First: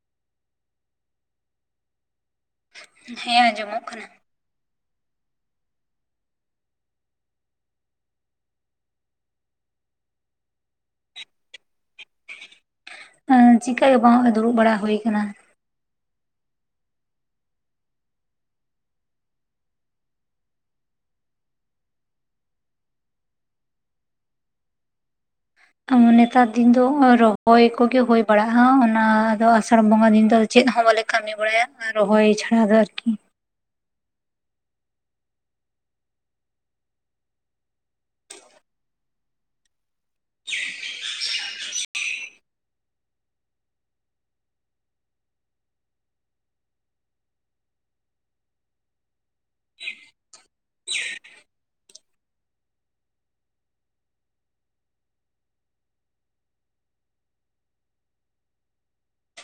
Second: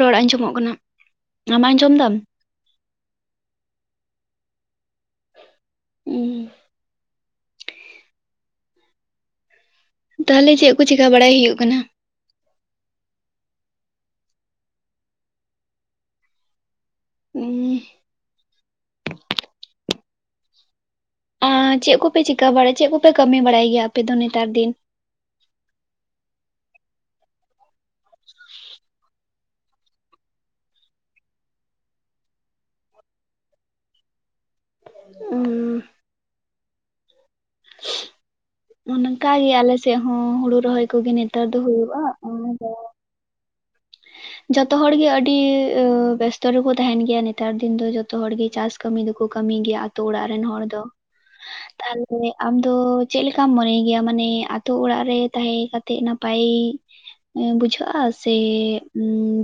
ᱨᱚᱲ ᱟᱸᱡᱚᱢᱚᱜ ᱠᱟᱱᱟ ᱟᱢ ᱟᱸᱡᱚᱢ ᱫᱟᱢ? ᱦᱮᱸ ᱟᱸᱡᱚᱢᱚᱜ ᱠᱟᱱᱟ ᱾ ᱦᱩᱸ ᱾ ᱛᱟᱦᱟᱞᱮ ᱪᱮᱜ ᱠᱚ ᱪᱤᱠᱟ ᱵᱟᱲᱟᱭ ᱦᱩᱭᱩᱜ ᱠᱟᱱᱟ? ᱦᱮ ᱪᱤᱠᱟᱹ ᱜᱮ ᱵᱟᱝ ᱮ ᱫᱩᱲᱩᱵ ᱵᱟᱲᱟ ᱦᱩᱭ ᱠᱟᱱᱟ᱾ ᱦᱩᱸ ᱟᱸ ᱪᱮᱜ ᱠᱚᱯᱮ ᱪᱤᱠᱟᱹ ᱵᱟᱲᱟᱭ ᱪᱮᱜ ᱠᱚᱯᱮ ᱠᱟᱹᱢᱤ ᱵᱟᱲᱟᱭ ᱜᱮᱭᱟ ᱟᱯᱮᱫ ᱫᱚ ᱱᱮᱛᱟᱨ ᱫᱤᱱ? ᱱᱮᱛᱟᱨ ᱫᱤᱱ ᱫᱚ ᱨᱚᱦᱚᱭ ᱠᱚᱜᱮ ᱦᱩᱭ ᱵᱟᱲᱟᱜᱼᱟ ᱚᱱᱟ ᱫᱚ ᱥᱟᱲ ᱵᱚᱸᱜᱟ ᱫᱤᱱ ᱫᱚ ᱪᱮᱫ ᱦᱚᱸ ᱵᱟᱞᱮ ᱠᱟᱹᱢᱤ ᱵᱟᱲᱟᱭᱟ ᱨᱚᱦᱚᱭ ᱪᱷᱟᱲᱟ ᱫᱚ ᱟᱨᱠᱤ [unintelligible] [unintelligible] ᱚᱝᱠᱟ ᱜᱤ ᱟᱞᱮᱥᱮᱜ ᱦᱚᱸ ᱦᱩᱲᱩ ᱨᱚᱦᱚᱭ ᱠᱚᱜᱤ ᱱᱮᱛᱟᱨ ᱫᱚ ᱦᱩᱭᱩᱜᱼᱟ ᱟᱨ ᱡᱚᱛᱚ ᱦᱚᱲᱜᱤ ᱟᱹᱰᱤ ᱵᱮᱥᱛᱚ ᱨᱮᱠᱚ ᱛᱟᱦᱮᱱ ᱜᱮᱭᱟ ᱱᱮᱛᱟᱨ ᱫᱤᱱ ᱫᱚ ᱡᱚᱛᱚᱦ ᱦᱚᱲᱜᱤ ᱪᱟᱥ ᱠᱟᱹᱢᱤ ᱫᱚᱠᱚ ᱠᱟᱹᱢᱤ ᱜᱮᱭᱟ ᱟᱛᱳ ᱚᱲᱟᱜ ᱨᱮᱱ ᱦᱚᱲ ᱫᱚ, ᱛᱟᱦᱮ ᱟᱢ ᱫᱚ ᱪᱮᱜ ᱞᱮᱠᱟᱢ ᱢᱚᱱᱮᱭ ᱜᱮᱭᱟ ᱢᱟᱱᱮ ᱟᱛᱳ ᱚᱲᱟᱜ ᱨᱮ ᱛᱟᱦᱮᱸ ᱠᱟᱛᱮᱜ ᱱᱟᱯᱟᱭ ᱵᱩᱡᱷᱟᱹᱜᱼᱟ ᱥᱮ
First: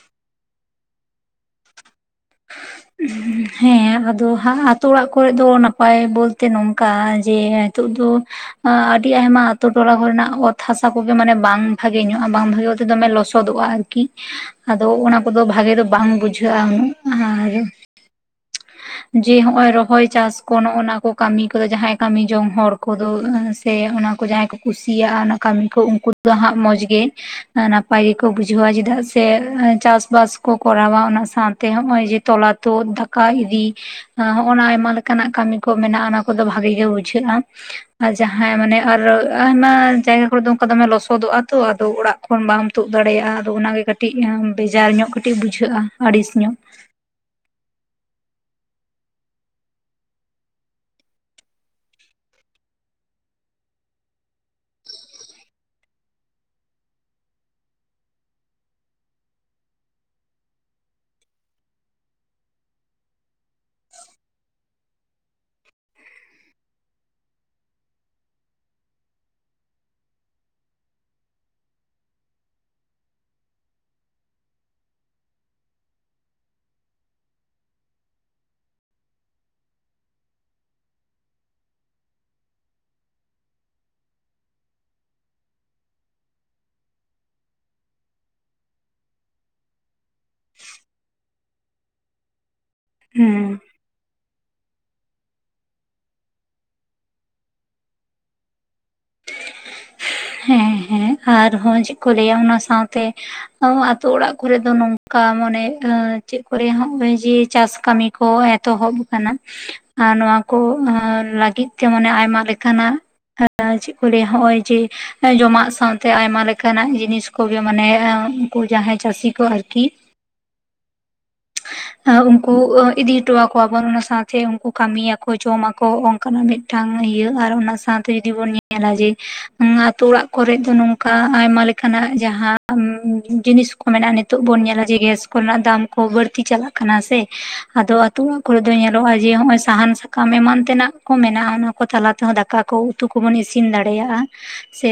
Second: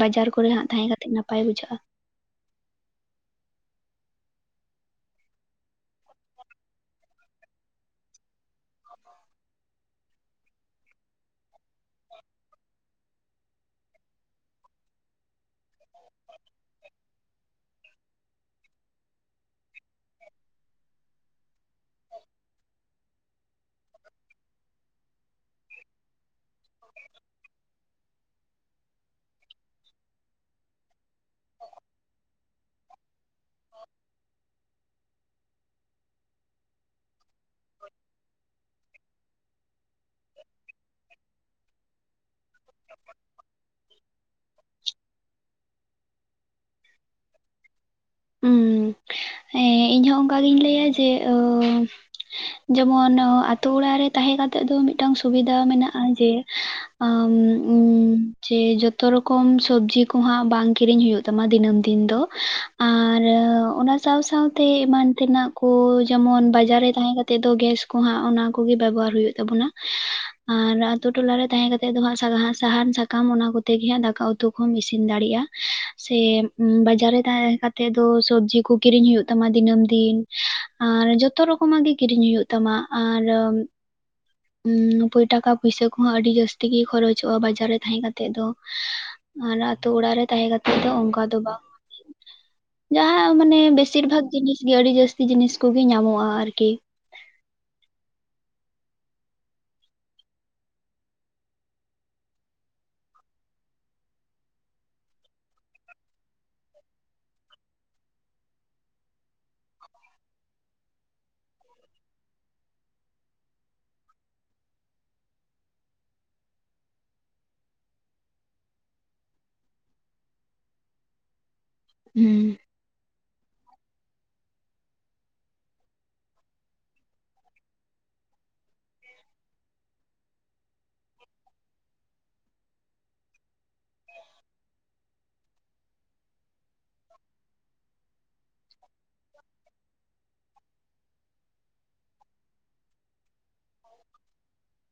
ᱵᱟᱡᱟᱨ ᱠᱚᱨᱮ ᱦᱟᱸᱜ ᱛᱟᱦᱮᱸ ᱠᱟᱛᱮᱜ ᱱᱟᱯᱟᱭ ᱵᱩᱡᱷᱟᱹᱜᱼᱟ? ᱦᱮᱸ ᱟᱫᱚ ᱟᱛᱳ ᱚᱲᱟᱜ ᱠᱚᱨᱮ ᱫᱚ ᱱᱟᱯᱟᱭ ᱵᱚᱞᱛᱮ ᱱᱚᱝᱠᱟ ᱡᱮ ᱱᱤᱛᱚᱜ ᱫᱚ ᱟᱹᱰᱤ ᱟᱭᱢᱟ ᱟᱛᱳ ᱴᱚᱞᱟ ᱠᱚᱨᱮᱱᱟᱜ ᱚᱛ ᱦᱟᱥᱟ ᱠᱚᱜᱮ ᱢᱟᱱᱮ ᱵᱟᱝ ᱵᱷᱟᱜᱮ ᱧᱚᱜᱼᱟ ᱵᱟᱝ ᱵᱷᱟᱜᱮ ᱵᱚᱞᱛᱮ ᱫᱚᱢᱮ ᱞᱚᱥᱚᱫᱚᱜᱼᱟ᱾ ᱠᱤ ᱟᱫᱚ ᱚᱱᱟ ᱠᱚᱫᱚ ᱵᱷᱟᱜᱮ ᱫᱚ ᱵᱟᱝ ᱵᱩᱡᱷᱟᱹᱜᱼᱟ ᱩᱱᱟᱹᱜ ᱟᱨ ᱡᱮ ᱦᱚᱸᱜᱼᱚᱭ ᱨᱚᱦᱚᱭ ᱪᱟᱥ ᱠᱚ ᱱᱚᱜᱼᱚᱱᱟ ᱠᱚ ᱠᱟᱢᱤ ᱠᱚᱫᱚ ᱡᱟᱦᱟᱸᱭ ᱠᱟᱹᱢᱤ ᱡᱚᱝ ᱦᱚᱲ ᱠᱚᱫᱚ ᱥᱮ ᱚᱱᱟ ᱠᱚ ᱡᱟᱦᱟᱸᱭ ᱠᱚ ᱠᱩᱥᱤᱭᱟᱜ ᱚᱱᱟ ᱠᱟᱹᱢᱤ ᱠᱚ ᱩᱝᱠᱩ ᱫᱚ ᱦᱟᱸᱜ ᱢᱚᱸᱡᱽ ᱜᱮ ᱱᱟᱯ ᱯᱟᱭ ᱜᱮᱠᱚ ᱵᱩᱡᱷᱟᱹᱣᱟ ᱪᱮᱫᱟᱜ ᱥᱮ ᱪᱟᱥ ᱵᱟᱥ ᱠᱚ ᱠᱚᱨᱟᱣᱟ ᱚᱱᱟ ᱥᱟᱶᱛᱮ ᱦᱚᱜ-ᱚᱭ ᱡᱮ ᱛᱚᱞᱟ ᱛᱚᱫ ᱫᱟᱠᱟ ᱤᱫᱤ ᱦᱚᱜᱼᱚᱱᱟ ᱟᱭᱢᱟ ᱞᱮᱠᱟᱱᱟᱜ ᱠᱟᱹᱢᱤ ᱠᱚ ᱢᱮᱱᱟᱜ-ᱟ ᱚᱱᱟ ᱠᱚᱫᱚ ᱵᱷᱟᱜᱤ ᱜᱮ ᱵᱩᱡᱷᱟᱹᱜ-ᱟ᱾ ᱟᱨ ᱡᱟᱦᱟᱸ ᱢᱟᱱᱮ ᱟᱨ ᱟᱭᱢᱟ ᱡᱟᱭᱜᱟ ᱠᱚᱨᱮ ᱫᱚ ᱚᱝᱠᱟ ᱫᱚᱢᱮ ᱞᱚᱥᱚᱫᱚᱜ-ᱟ᱾ ᱛᱚ ᱟᱫᱚ ᱚᱲᱟᱜ ᱠᱷᱚᱱ ᱵᱟᱢ ᱛᱩᱫ ᱫᱟᱲᱮᱭᱟᱜᱼᱟ᱾ ᱟᱫᱚ ᱚᱱᱟᱜᱮ ᱠᱟᱹᱴᱤᱡ ᱵᱮᱡᱟᱨ ᱧᱚᱜ ᱠᱟᱹᱴᱤᱡ ᱵᱩᱡᱷᱟᱹᱜᱼᱟ ᱟᱹᱲᱤᱥ ᱧᱚᱜ᱾ ᱩᱸ ᱦᱮᱸ ᱤᱧᱦᱚᱸ ᱚᱝᱠᱟ ᱜᱤᱧ ᱞᱟᱹᱭᱟ ᱡᱮ ᱚ ᱡᱮᱢᱚᱱ ᱚ ᱟᱛᱩ ᱚᱲᱟᱜ ᱨᱮ ᱛᱟᱦᱮᱸ ᱠᱟᱛᱮᱜ ᱫᱚ ᱢᱤᱫᱴᱟᱱ ᱥᱩᱵᱤᱫᱷᱟ ᱢᱮᱱᱟᱜᱼᱟ ᱡᱮ ᱟᱢ ᱤᱧ ᱡᱮ ᱡᱚᱛᱚ ᱨᱚᱠᱚᱢ ᱥᱚᱵᱽᱡᱤ ᱠᱚᱦᱟᱸᱜ ᱵᱟᱝ ᱠᱤᱨᱤᱧ ᱦᱩᱭᱩᱜ ᱛᱟᱢᱟ ᱫᱤᱱᱟᱹᱢ ᱫᱤᱱ ᱫᱚ᱾ ᱟᱨ ᱚᱱᱟ ᱥᱟᱶ ᱥᱟᱶᱛᱮ ᱮᱢᱟᱱ ᱛᱮᱱᱟᱜ ᱠᱚ ᱡᱮᱢᱚᱱ ᱵᱟᱡᱟᱨ ᱨᱮ ᱛᱟᱦᱮᱸ ᱠᱟᱛᱮᱜ ᱫᱚ ᱜᱮᱥ ᱠᱩᱦᱟᱸᱜ ᱚᱱᱟ ᱠᱚᱜᱮ ᱵᱮᱵᱚᱦᱟᱨ ᱦᱩᱭᱩᱜ ᱛᱟᱵᱚᱱᱟ ᱟᱨ ᱟᱛᱩ ᱴᱚᱞᱟᱨᱮ ᱛᱟᱦᱮᱸ ᱠᱟᱛᱮᱜ ᱫᱚ ᱦᱟᱸᱜ ᱥᱟᱨᱦᱟ ᱥᱟᱦᱟᱱ ᱥᱟ ᱟᱢ ᱚᱱᱟ ᱠᱚᱛᱮ ᱜᱮ ᱦᱟᱸᱜ ᱫᱟᱠᱟ ᱩᱛᱩ ᱠᱚᱢ ᱤᱥᱤᱱ ᱫᱟᱲᱮᱭᱟᱜᱼᱟ᱾ ᱥᱮ ᱵᱟᱡᱟᱨ ᱨᱮ ᱛᱟᱦᱮᱸ ᱠᱟᱛ ᱛᱮᱫ ᱫᱚ ᱥᱚᱵᱽᱡᱤ ᱠᱚ ᱠᱤᱨᱤᱧ ᱦᱩᱭᱩᱜ ᱛᱟᱢᱟ ᱫᱤᱱᱟᱹᱢ ᱫᱤᱱ ᱟᱨ ᱡᱚᱛᱚ ᱨᱚᱠᱚᱢᱟᱜ ᱜᱮ ᱠᱤᱨᱤᱧ ᱦᱩᱭᱩᱜ ᱛᱟᱢᱟ ᱟᱨᱚᱢ ᱩᱸ ᱴᱟᱠᱟ ᱯᱚᱭᱥᱟᱹ ᱠᱚᱸᱦᱚᱸ ᱟᱹᱰᱤ ᱡᱟᱹᱥᱛᱤ ᱜᱮ ᱠᱷᱚᱨᱚᱪᱚᱜᱼᱟ ᱵᱟᱡᱟᱨ ᱨᱮ ᱛᱟᱦᱮᱸ ᱠᱟᱛᱮᱜ ᱫᱚ᱾ ᱟᱨ ᱟᱛᱩ ᱚᱲᱟᱜ ᱨᱮ ᱛᱟᱦᱮᱸ ᱠᱟᱛᱮᱜ ᱫᱚ ᱚᱝᱠᱟ ᱫᱚ ᱵᱟᱝ᱾ ᱡᱟᱦᱟᱸ ᱦᱮᱸ ᱢᱟᱱᱮ ᱵᱮᱥᱤᱨ ᱵᱷᱟᱜᱽ ᱡᱤᱱᱤᱥᱜᱤ ᱟᱹᱰᱤ ᱡᱟᱹᱥᱛᱤ ᱡᱤᱱᱤᱥ ᱠᱚᱜᱮ ᱧᱟᱢᱚᱜᱼᱟ ᱟᱨᱠᱤ᱾ ᱦᱮᱸ ᱦᱮᱸ ᱟᱨᱦᱚᱸ ᱪᱮᱜ ᱠᱚ ᱞᱟᱹᱭᱟ ᱚᱱᱟ ᱥᱟᱶᱛᱮ ᱚ ᱟᱛᱳ ᱚᱲᱟᱜ ᱠᱚᱨᱮ ᱫᱚ ᱱᱚᱝᱠᱟ ᱢᱚᱱᱮ ᱪᱮᱫ ᱠᱚᱨᱮ ᱱᱚᱜᱼᱚᱭ ᱡᱮ ᱪᱟᱥ ᱠᱟᱹᱢᱤ ᱠᱚ ᱮᱛᱚᱦᱚᱵ ᱠᱟᱱᱟ᱾ ᱟᱨ ᱱᱚᱣᱟ ᱠᱚ ᱞᱟᱹᱜᱤᱫ ᱛᱮ ᱢᱟᱱᱮ ᱟᱭᱢᱟ ᱞᱮᱠᱟᱱᱟᱜ [unintelligible] ᱪᱮᱜ ᱠᱚ ᱞᱟᱹᱭᱟ ᱦᱚᱜᱼᱚᱭ ᱡᱮ ᱦᱮᱸ ᱡᱚᱢᱟᱜ ᱥᱟᱶᱛᱮ ᱟᱭᱢᱟ ᱞᱮᱠᱟᱱᱟᱜ ᱡᱤᱱᱤᱥ ᱠᱚᱜᱮ ᱢᱟᱱᱮ ᱩᱱᱠᱩ ᱡᱟᱦᱟᱸᱭ ᱪᱟᱹᱥᱤ ᱠᱚ ᱟᱨᱠᱤ ᱦᱩᱸ ᱩᱱᱠᱩ ᱤᱫᱤ ᱦᱚᱴᱚᱣᱟᱠ ᱠᱚᱣᱟᱵᱚᱱ ᱚᱱᱟ ᱥᱟᱶᱛᱮ ᱩᱱᱠᱩ ᱠᱟᱹᱢᱤᱭᱟᱠᱚ ᱡᱚᱢᱟᱠᱚ ᱚᱱᱠᱟᱱᱟᱜ ᱢᱤᱫᱴᱟᱝ ᱤᱭᱟᱹ ᱟᱨ ᱚᱱᱟ ᱥᱟᱶᱛᱮ ᱡᱩᱫᱤ ᱵᱚᱱ ᱧᱮ ᱧᱮᱞᱟ ᱡᱮ [unintelligible] ᱛᱳ ᱚᱲᱟᱜ ᱠᱚᱨᱮ ᱫᱚ ᱱᱚᱝᱠᱟ ᱟᱭᱢᱟ ᱞᱮᱠᱟᱱᱟᱜ ᱡᱟᱦᱟᱸ ᱡᱤᱱᱤᱥ ᱠᱚ ᱢᱮᱱᱟᱜᱼᱟ ᱱᱤᱛᱚᱜ ᱵᱚᱱ ᱧᱮᱞᱟ ᱡᱮ ᱜᱮᱥ ᱠᱚ ᱠᱚᱨᱮᱱᱟᱜ ᱫᱟᱢ ᱠᱚ ᱵᱟᱹᱲᱛᱤ ᱪᱟᱞᱟᱜ ᱠᱟᱱᱟ ᱥᱮ ᱟᱫᱚ ᱟᱛᱩ ᱚᱲᱟᱜ ᱠᱚᱨᱮ ᱫᱚ ᱧᱮᱞᱚᱜ-ᱟ ᱡᱮ ᱦᱚᱸᱜ-ᱚᱭ ᱥᱟᱦᱟᱱ ᱥᱟᱠᱟᱢ ᱮᱢᱟᱱ ᱛᱮᱱᱟᱜ ᱠᱚ ᱢᱮᱱᱟᱜᱼᱟ ᱚᱱᱟ ᱠᱚ ᱛᱟᱞᱟ ᱛᱮᱦᱚᱸ ᱫᱟᱠᱟ ᱠᱚ ᱩᱛᱩ ᱠᱚᱵᱚᱱ ᱤᱥᱤᱱ ᱫᱟᱲᱮᱭᱟᱜᱼᱟ ᱥᱮ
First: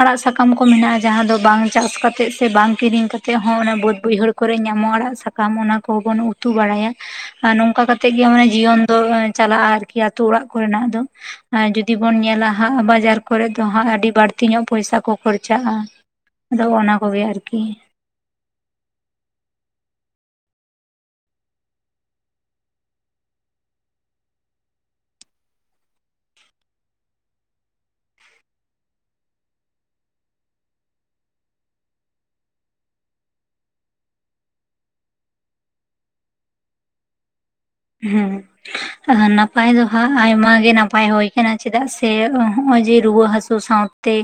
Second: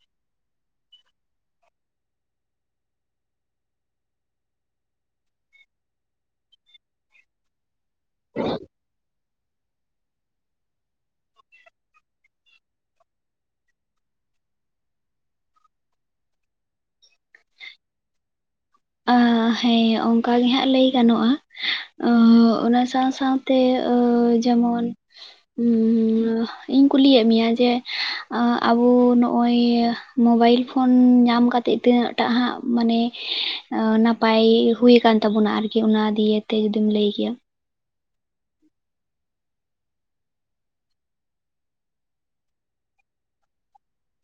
ᱟᱲᱟᱜ ᱥᱟᱠᱟᱢ ᱠᱚ ᱢᱮᱱᱟᱜᱼᱟ ᱡᱟᱦᱟᱸ ᱫᱚ ᱵᱟᱝ ᱪᱟᱥ ᱠᱟᱛᱮ ᱥᱮ ᱵᱟᱝ ᱠᱤᱨᱤᱧ ᱠᱟᱛᱮ ᱦᱚᱸ ᱚᱱᱟ ᱵᱟᱹᱫᱽ ᱵᱟᱹᱭᱦᱟᱹᱲ ᱠᱚᱨᱮ ᱧᱟᱢᱚᱜᱼᱟ ᱟᱲᱟᱜ ᱥᱟᱠᱟᱢ ᱚᱱᱟ ᱠᱚᱦᱚᱸ ᱵᱚᱱ ᱩᱛᱩ ᱵᱟᱲᱟᱭᱟ ᱟᱨ ᱱᱚᱝᱠᱟ ᱠᱟᱛᱮᱜ ᱜᱮ ᱢᱟᱱᱮ ᱡᱤᱭᱚᱱ ᱫᱚ ᱪᱟᱞᱟᱜᱼᱟ ᱟᱨᱠᱤ ᱟᱛᱩ ᱚᱲᱟᱜ ᱠᱚᱨᱮᱱᱟᱜ ᱫᱚ᱾ ᱟᱨ ᱡᱩᱫᱤ ᱵᱚᱱ ᱧᱮᱞᱟ ᱦᱟᱸᱜ ᱵᱟᱡᱟᱨ ᱠᱚᱨᱮ ᱫᱚ ᱦᱟᱸᱜ ᱟᱹᱰᱤ ᱵᱟᱲᱛᱤ ᱧᱚᱜ ᱯᱚᱭᱥᱟ ᱠᱚ ᱠᱷᱚᱨᱪᱟᱜᱼᱟ ᱟᱫᱚ ᱚᱱᱟ ᱠᱚᱜᱮ ᱟᱨᱠᱤ ᱟ ᱦᱮᱸ ᱚᱝᱠᱟᱜᱮ ᱦᱟᱸᱜ ᱞᱟᱹᱭ ᱜᱟᱱᱚᱜ-ᱟ᱾ ᱚ ᱚᱱᱟ ᱥᱟᱶ ᱥᱟᱶᱛᱮ ᱡᱮᱢᱚᱱ ᱩ ᱤᱧ ᱠᱩᱞᱤᱭᱮᱫ ᱢᱮᱭᱟ ᱡᱮ ᱟᱵᱩ ᱱᱚᱜᱼᱚᱭ ᱢᱳᱵᱟᱭᱤᱞ ᱯᱷᱳᱱ ᱧᱟᱢ ᱠᱟᱛᱮᱜ ᱛᱤᱱᱟᱹᱜ ᱴᱟᱜ ᱦᱟᱸᱜ ᱢᱟᱱᱮ ᱮᱸ ᱚ ᱱᱟᱯᱟᱭ ᱦᱩᱭ ᱟᱠᱟᱱ ᱛᱟᱵᱚᱱᱟ ᱟᱨᱠᱤ ᱚᱱᱟ ᱫᱤᱭᱮᱛᱮ ᱡᱩᱫᱤᱢ ᱞᱟᱹᱭ ᱠᱮᱭᱟ? ᱦᱩᱸ ᱟᱨ ᱱᱟᱯᱟᱭ ᱫᱚᱦᱟᱸᱜ ᱟᱭᱢᱟᱜᱮ ᱱᱟᱯᱟᱭ ᱦᱩᱭ ᱟᱠᱟᱱᱟ ᱾ ᱪᱮᱫᱟᱜ ᱥᱮ ᱦᱚᱸᱜᱼᱚᱭ ᱡᱮ ᱨᱩᱣᱟᱹ ᱦᱟᱹᱥᱩ ᱥᱟᱶ ᱛᱮ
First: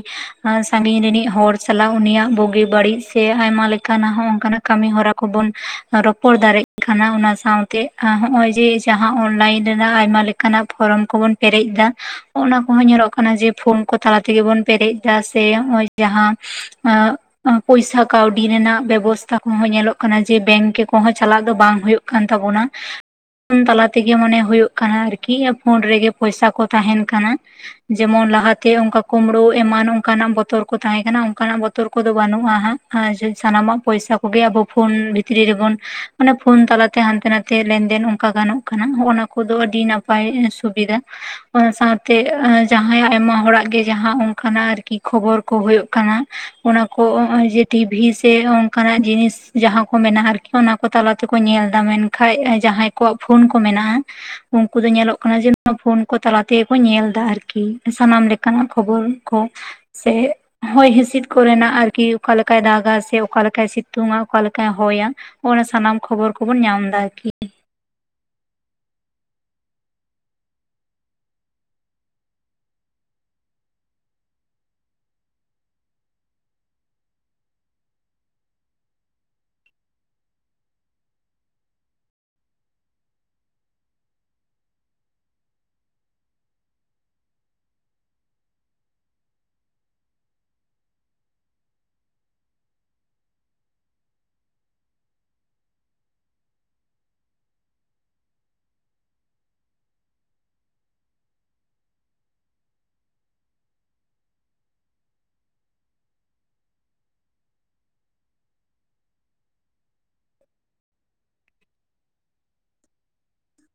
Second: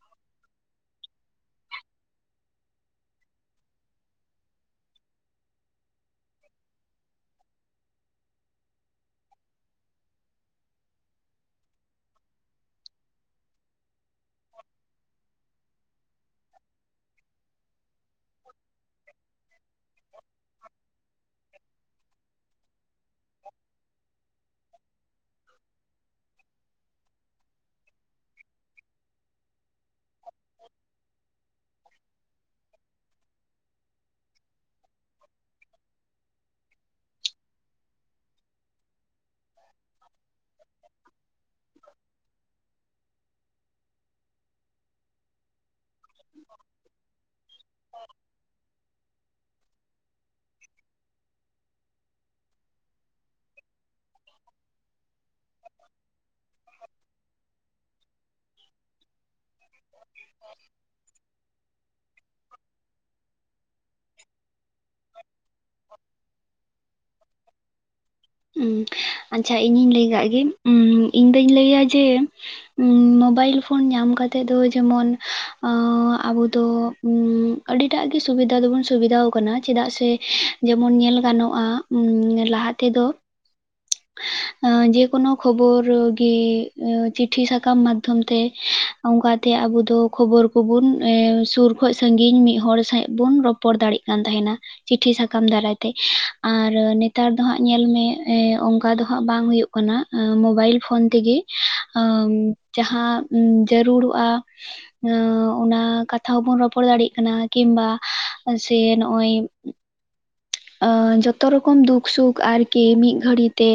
ᱥᱟᱺᱜᱤᱧ ᱨᱤᱱᱤᱡ ᱦᱚᱲ ᱥᱟᱞᱟᱜ ᱩᱱᱤᱭᱟᱜ ᱵᱩᱜᱤ ᱵᱟᱹᱲᱤᱡ ᱥᱮ ᱟᱭᱢᱟ ᱞᱮᱠᱟᱱᱟᱜ ᱦᱚᱸ ᱦᱚᱜᱠᱟᱱᱟᱜ ᱠᱟᱹᱢᱤ ᱦᱚᱨᱟ ᱠᱚᱵᱚᱱ ᱨᱚᱯᱚᱲ ᱫᱟᱲᱮᱜ ᱠᱟᱱᱟ ᱚᱱᱟ ᱥᱟᱶᱛᱮ ᱦᱚᱜᱼᱚᱭ ᱡᱮ ᱡᱟᱦᱟᱸ ᱚᱱᱞᱟᱭᱤᱱ ᱨᱮᱱᱟᱜ ᱟᱭᱢᱟ ᱞᱮᱠᱟᱱᱟᱜ ᱯᱷᱚᱨᱚᱢ ᱠᱚᱵᱚᱱ ᱯᱮᱨᱮᱡ ᱫᱟ ᱚᱱᱟ ᱠᱚᱦᱚᱸ ᱧᱮᱞᱚᱜ ᱠᱟᱱᱟ ᱡᱮ ᱯᱷᱳᱱ ᱠᱚ ᱛᱟᱞᱟ ᱛᱮᱜᱮ ᱵᱚᱱ ᱯᱮᱨᱮᱡ ᱫᱟ ᱥᱮ ᱱᱚᱜᱼᱚᱭ ᱡᱟᱦᱟᱸ ᱟ ᱯᱚᱭᱥᱟ ᱠᱟᱹᱣᱰᱤ ᱨᱮᱱᱟᱜ ᱵᱮᱵᱚᱥᱛᱟ ᱠᱚᱦᱚᱸ ᱧᱮᱞᱚᱜ ᱠᱟᱱᱟ ᱡᱮ ᱵᱮᱝᱠᱮ ᱠᱚᱦᱚᱸ ᱪᱟᱞᱟᱜ ᱫᱚ ᱵᱟᱝ ᱦᱳᱭᱳᱜ ᱠᱟᱱ ᱛᱟᱵᱚᱱᱟ᱾ ᱯᱷᱩᱱ ᱛᱟᱞᱟ ᱛᱮᱜᱮ ᱢᱚᱱᱮ ᱦᱚᱭᱩᱜ ᱠᱟᱱᱟ ᱟᱨᱠᱤ ᱯᱷᱳᱱ ᱨᱮᱜᱮ ᱯᱚᱭᱥᱟ ᱠᱚ ᱛᱟᱦᱮᱱ ᱠᱟᱱᱟ᱾ ᱡᱮᱢᱚᱱ ᱞᱟᱦᱟ ᱛᱮ ᱚᱱᱠᱟ ᱠᱚᱢᱵᱽᱲᱳ ᱮᱢᱟᱱ ᱚᱱᱠᱟ ᱱᱟᱜ ᱵᱚᱛᱚᱨ ᱠᱚ ᱛᱟᱦᱮᱸ ᱠᱟᱱᱟ ᱚᱱᱠᱟ ᱱᱟᱜ ᱵᱚᱛᱚᱨ ᱠᱚᱫᱚ ᱵᱟᱱᱩᱜᱼᱟ ᱦᱟᱸᱜ᱾ ᱟᱨ ᱡᱮ ᱥᱟᱱᱟᱢᱟᱜ ᱯᱚᱭᱥᱟ ᱠᱚᱜᱮ ᱟᱵᱚ ᱯᱷᱳᱱ ᱵᱷᱤᱛᱨᱤ ᱨᱮᱵᱚᱱ, ᱢᱟᱱᱮ ᱯᱷᱳᱱ ᱛᱟᱞᱟ ᱛᱮ ᱦᱟᱱᱛᱮ ᱱᱟᱛᱮ ᱞᱮᱱ ᱫᱮᱱ ᱚᱱᱠᱟ ᱜᱟᱱᱚᱜ ᱠᱟᱱᱟᱜ ᱚᱱᱟ ᱠᱚᱫᱚ ᱟᱹᱰᱤ ᱱᱟᱯᱟᱭ ᱥᱩᱵᱤᱫᱟ᱾ ᱚᱱᱟ ᱥᱟᱶᱛᱮ ᱟᱸ ᱡᱟᱦᱟᱸ ᱭᱟᱜ ᱟᱭᱢᱟ ᱦᱚᱲᱟᱜ ᱜᱮ ᱡᱟᱦᱟᱸ ᱚᱱᱠᱟ ᱱᱟᱜ ᱟᱨᱠᱤ ᱠᱷᱚᱵᱚᱨ ᱠᱚ ᱦᱳᱭᱳᱜ ᱠᱟᱱᱟ ᱚᱱᱟ ᱠᱚ ᱚᱜᱼᱚᱭ ᱡᱮ ᱴᱤᱵᱷᱤ ᱥᱮ ᱚᱝᱠᱟ ᱱᱟᱜ ᱡᱤᱱᱤᱥ ᱡᱟᱦᱟ ᱠᱚ ᱢᱮᱱᱟᱜᱼᱟ ᱟᱨᱠᱤ ᱚᱱᱟ ᱠᱚ ᱛᱟᱞᱟ ᱛᱮᱠᱚ ᱧᱮᱞ ᱫᱟ, ᱢᱮᱱᱠᱷᱟᱡ ᱮ ᱡᱟᱦᱟᱸᱭ ᱠᱚᱣᱟᱜ ᱯᱷᱳᱱ ᱠᱚ ᱢᱮᱱᱟᱜᱼᱟ ᱩᱝᱠᱩ ᱫᱚ ᱧᱮᱞᱚᱜ ᱠᱟᱱᱟ ᱡᱮ ᱯᱷᱳᱱ ᱠᱚ ᱛᱟᱞᱟ ᱛᱮᱜᱮ ᱠᱚ ᱧᱮᱞ ᱫᱟ ᱟᱨᱠᱤ, ᱥᱟᱱᱟᱢ ᱞᱮᱠᱟ ᱱᱟᱜ ᱠᱷᱚᱵᱚᱨ᱾ ᱠᱚ ᱥᱮ ᱦᱚᱭ ᱦᱤᱥᱤᱫ ᱠᱚᱨ ᱮᱱᱟᱜ ᱟᱨᱠᱤ ᱚᱠᱟ ᱞᱮᱠᱟᱭ ᱫᱟᱜᱟ ᱥᱮ ᱚᱠᱟ ᱞᱮᱠᱟᱭ ᱥᱤᱛ ᱛᱩᱝᱟ ᱚᱠᱟ ᱞᱮᱠᱟᱭ ᱦᱚᱭᱟ ᱚᱱᱟ ᱥᱟᱱᱟᱢ ᱠᱷᱚᱵᱚᱨ ᱠᱚᱵᱚᱱ ᱧᱟᱢ ᱫᱟ ᱟᱨ ᱠᱤ᱾ ᱩᱸ ᱟᱪᱪᱷᱟ ᱤᱧᱤᱧ ᱞᱟᱹᱭ ᱠᱟᱜ ᱜᱮ ᱩᱸ ᱤᱧ ᱫᱩᱧ ᱞᱟᱹᱭᱟ ᱡᱮ ᱩᱸ ᱢᱳᱵᱟᱭᱤᱞ ᱯᱷᱳᱱ ᱧᱟᱢ ᱠᱟᱛᱮᱜ ᱡᱮᱢᱚᱱ ᱚᱸ ᱟᱵᱚ ᱫᱚ ᱩᱸ ᱟᱹᱰᱤ ᱴᱟᱜ ᱜᱮ ᱥᱩᱵᱤᱫᱟ ᱫᱚᱵᱩᱱ ᱥᱩᱵᱤᱫᱟᱣ ᱠᱟᱱᱟ ᱪᱮᱫᱟᱜ ᱥᱮ ᱡᱮᱢᱚᱱ ᱧᱮᱞ ᱜᱟᱱᱚᱜ-ᱟ᱾ ᱩᱸ ᱞᱟᱦᱟ ᱛᱮᱫᱚ ᱟᱹ ᱡᱮ ᱠᱚᱱᱚ ᱠᱷᱚᱵᱚᱨ ᱜᱮ ᱚ ᱪᱤᱴᱷᱤ ᱥᱟᱠᱟᱢ ᱢᱟᱫᱽᱫᱷᱚᱢ ᱛᱮ ᱚᱝᱠᱟ ᱛᱮ ᱟᱵᱚ ᱫᱚ ᱠᱷᱚᱵᱚᱨ ᱠᱩᱵᱩᱱ ᱮ ᱥᱩᱨ ᱠᱷᱚᱡ ᱥᱟᱺᱜᱤᱧ ᱢᱤᱫ ᱦᱚᱲ ᱥᱟᱶ ᱦᱮᱜ ᱵᱩᱱ ᱨᱚᱯ ᱯᱚᱲ ᱫᱟᱲᱤᱜ ᱠᱟᱱ ᱛᱟᱦᱮᱱᱟ ᱪᱤᱴᱷᱤ ᱥᱟᱠᱟᱢ ᱫᱟᱨᱟᱭ ᱛᱮ, ᱟᱨ ᱱᱮᱛᱟᱨ ᱫᱚ ᱦᱟᱸᱜ ᱧᱮᱞ ᱢᱮ ᱮ ᱚᱝᱠᱟ ᱫᱚ ᱦᱟᱸᱜ ᱵᱟᱝ ᱦᱳᱭᱳᱜ ᱠᱟᱱᱟ᱾ ᱢᱳᱵᱟᱭᱤᱞ ᱯᱷᱳᱱ ᱛᱮᱜᱮ ᱟᱝ ᱡᱟᱦᱟᱸ ᱡᱟᱹᱨᱩᱲᱚᱜ-ᱟ᱾ ᱚᱸ ᱚᱱᱟ ᱠᱟᱛᱷᱟ ᱦᱚᱸᱵᱚᱱ ᱨᱚᱯᱚᱲ ᱫᱟᱲᱤᱜ ᱠᱟᱱᱟ ᱠᱤᱢᱵᱟ ᱥᱮ ᱱᱚᱜ-ᱚᱭᱼᱼ ᱚᱸ ᱡᱚᱛᱚ ᱨᱚᱠᱚᱢ ᱫᱩᱠ ᱥᱩᱠ ᱟᱨᱠᱤ ᱢᱤᱫ ᱜᱷᱟᱹᱲᱤ ᱛᱮ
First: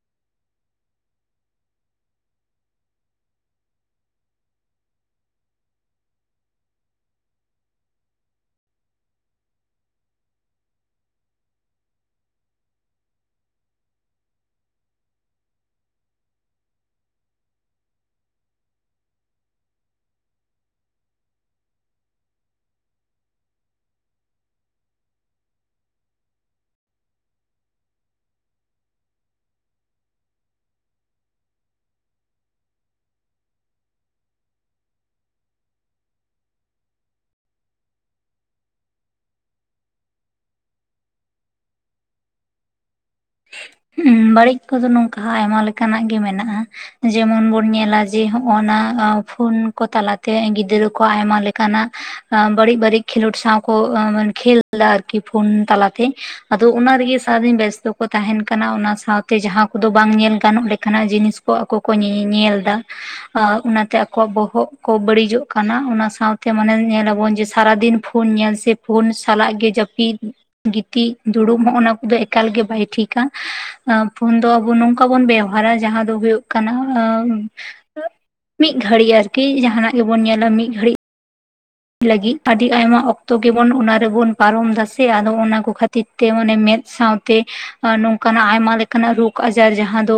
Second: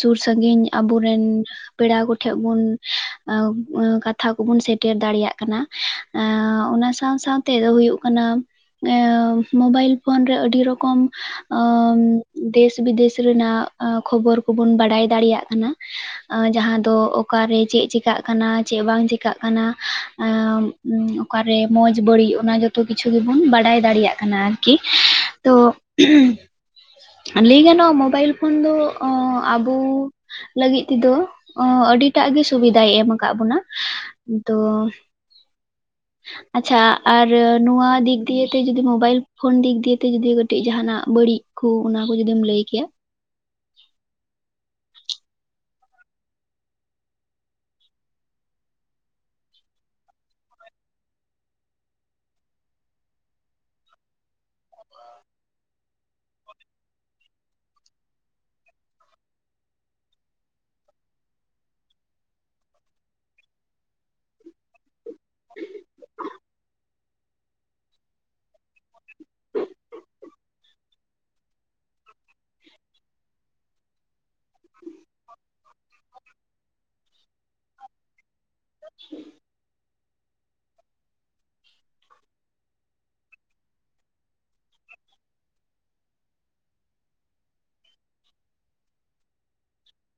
ᱥᱩᱨ ᱥᱟᱺᱜᱤᱧ ᱟᱵᱚ ᱨᱮᱱᱼᱼ ᱯᱮᱲᱟ ᱠᱚᱴᱷᱮᱜ ᱵᱚᱱ ᱠᱟᱛᱷᱟ ᱠᱚᱵᱚᱱ ᱥᱮᱴᱮᱨ ᱫᱟᱲᱤᱭᱟᱜ ᱠᱟᱱᱟ᱾ ᱮᱸ ᱚᱱᱟ ᱥᱟᱶ ᱥᱟᱶ ᱛᱮ ᱫᱚ ᱦᱩᱭᱩᱜ ᱠᱟᱱᱟᱼᱼ ᱮᱸ ᱢᱳᱵᱟᱭᱤᱞ ᱯᱷᱳᱱ ᱨᱮ ᱟᱹᱰᱤ ᱨᱚᱼᱼ ᱠᱚᱢ ᱚᱢ ᱫᱮᱥ ᱵᱤᱫᱮᱥ ᱨᱮᱱᱟᱜ ᱠᱷᱚᱵᱚᱨ ᱠᱚᱵᱚᱱ ᱵᱟᱰᱟᱭ ᱫᱟᱲᱮᱭᱟᱜ ᱠᱟᱱᱟ᱾ ᱟᱸ ᱡᱟᱦᱟᱸ ᱫᱚ ᱚᱠᱟᱨᱮ ᱪᱮᱜ ᱪᱤᱠᱟᱜ ᱠᱟᱱᱟ ᱪᱮᱜ ᱵᱟᱝ ᱪᱤᱠᱟᱜ ᱠᱟᱱᱟ, ᱟᱢᱼᱼ ᱩᱸ ᱚᱠᱟᱨᱮ ᱢᱚᱸᱡᱽ ᱵᱟᱹᱲᱤᱡ ᱚᱱᱟ ᱡᱚᱛᱚ ᱠᱤᱪᱷᱩ ᱜᱤᱵᱩᱱ ᱵᱟᱰᱟᱭ ᱫᱟᱲᱤᱭᱟᱜ ᱠᱟᱱᱟ ᱟᱨᱠᱤ᱾ ᱛᱚ ᱩᱸᱦᱩᱸ ᱞᱟᱹᱭ ᱜᱟᱱᱚᱜ-ᱟ ᱢᱳᱵᱟᱭᱤᱞ ᱯᱷᱩᱱ ᱫᱚ ᱟᱵᱩᱼᱼ ᱞᱟᱹᱜᱤᱫ ᱛᱮᱫᱚ ᱟᱹᱰᱤᱴᱟᱜ ᱜᱮ ᱥᱩᱵᱤᱫᱟᱭ ᱮᱢ ᱟᱠᱟᱜ ᱵᱚᱱᱟ, ᱫᱚᱼᱼ ᱟᱪᱪᱷᱟ ᱟᱨ ᱱᱩᱣᱟ ᱫᱤᱠ ᱫᱤᱭᱮ ᱛᱮ ᱡᱚᱫᱤ ᱢᱳᱵᱟᱭᱤᱞ ᱯᱷᱳᱱ ᱫᱤᱠ ᱫᱤᱭᱮ ᱡᱚᱫᱤ ᱠᱟᱹᱴᱤᱡ ᱡᱟᱦᱟᱸ ᱱᱟᱜ ᱵᱟᱹᱲᱤᱡᱼᱼ ᱠᱷᱩ ᱩᱱᱟ ᱠᱩ ᱡᱩᱫᱤᱢ ᱞᱟᱹᱭ ᱠᱮᱭᱟ? ᱩᱸᱢ ᱵᱟᱹᱲᱤᱡ ᱠᱚᱫᱚ ᱱᱩᱝᱠᱟ ᱟᱭᱢᱟ ᱞᱮᱠᱟ ᱱᱟᱜ ᱜᱮ ᱢᱮᱱᱟᱜ-ᱟ᱾ ᱡᱮᱢᱚᱱ ᱵᱚᱱ ᱧᱮᱞᱟ ᱡᱮ ᱦᱚᱸᱜ-ᱚᱱᱟ ᱯᱷᱳᱱ ᱠᱚ ᱛᱟᱞᱟ ᱛᱮ ᱜᱤᱫᱽᱨᱟᱹ ᱠᱚ ᱟᱭᱢᱟ ᱞᱮᱠᱟ ᱱᱟᱜᱼᱼ ᱵᱟᱹᱲᱤᱡ ᱵᱟᱹᱲᱤᱡ ᱠᱷᱮᱞᱳᱰ ᱥᱟᱶ ᱠᱚ ᱮ ᱠᱷᱮᱞ ᱮᱫᱟ ᱟᱨᱠᱤ ᱯᱷᱳᱱ ᱛᱟᱞᱟ ᱛᱮ᱾ ᱟᱫᱚ ᱚᱱᱟ ᱨᱮᱜᱮ ᱥᱟᱨᱟ ᱫᱤᱱ ᱵᱮᱥᱛᱚ ᱠᱚ ᱛᱟᱦᱮᱸᱱᱼᱼ ᱠᱟᱱᱟ ᱚᱱᱟ ᱥᱟᱶᱛᱮ ᱡᱟᱦᱟᱸ ᱠᱚᱫᱚ ᱵᱟᱝ ᱧᱮᱞ ᱜᱟᱱᱚᱜ ᱞᱮᱠᱟ ᱱᱟᱜ ᱡᱤᱱᱤᱥ ᱠᱚ ᱟᱠᱚ ᱠᱚ ᱧᱮ ᱧᱮᱞ ᱫᱟ᱾ ᱟ ᱚᱱᱟᱛᱮ ᱟᱠᱚᱣᱟᱜ ᱵᱚᱦᱚᱜ ᱠᱚ ᱵᱟᱹᱲᱤᱡᱚᱜ ᱠᱟᱱᱟ ᱚᱱᱟ ᱥᱟᱶᱛᱮ ᱢᱟᱱᱮ ᱧᱮᱞᱟ ᱵᱚᱱ ᱡᱮᱼᱼ ᱥᱟᱨᱟ ᱫᱤᱱ ᱯᱷᱩᱱ ᱧᱮᱞ ᱥᱮ ᱯᱷᱩᱱ ᱥᱟᱞᱟᱜ ᱜᱮ ᱡᱟᱹᱯᱤᱫᱼᱼ ᱜᱤᱛᱤᱡ ᱫᱩᱲᱩᱵ ᱦᱚᱸᱜ-ᱱᱟ ᱠᱚᱫᱚ ᱮᱠᱟᱞ ᱜᱮ ᱵᱟᱭ ᱴᱷᱤᱠᱟ ᱯᱷᱩᱱ ᱫᱚ ᱟᱵᱩᱼᱼ ᱠᱟ ᱵᱚᱱ ᱵᱮᱣᱦᱟᱨᱟ ᱡᱟᱦᱟᱸ ᱫᱚ ᱦᱩᱭᱩᱜ ᱠᱟᱱᱟ ᱚᱸ ᱢᱤᱫ ᱜᱷᱟᱹᱲᱤ ᱟᱨᱠᱤ ᱡᱟᱦᱟᱸ ᱱᱟᱜᱼᱼ ᱜᱮ ᱵᱚᱱ ᱧᱮᱞᱟ ᱢᱤᱫ ᱜᱷᱟᱹᱲᱤᱜ᱾ ᱞᱟᱹᱜᱤᱫ ᱟᱹᱰᱤ ᱟᱭᱢᱟ ᱚᱠᱛᱚ ᱜᱮᱵᱚᱱ ᱚᱱᱟ ᱨᱮᱵᱚᱱ ᱯᱟᱨᱚᱢ ᱫᱟ ᱥᱮ ᱟᱫᱚ ᱚᱱᱟ ᱠᱚ ᱠᱷᱟᱹᱛᱤᱨ ᱼᱼ ᱛᱮ ᱢᱟᱱᱮ ᱢᱮᱫ ᱥᱟᱶᱛᱮ ᱟᱸ ᱱᱚᱝᱠᱟ ᱱᱟᱜ ᱟᱭᱢᱟ ᱞᱮᱠᱟ ᱱᱟᱜ ᱨᱳᱜᱽ ᱟᱡᱟᱨ ᱡᱟᱦᱟᱸ ᱫᱚᱼᱼ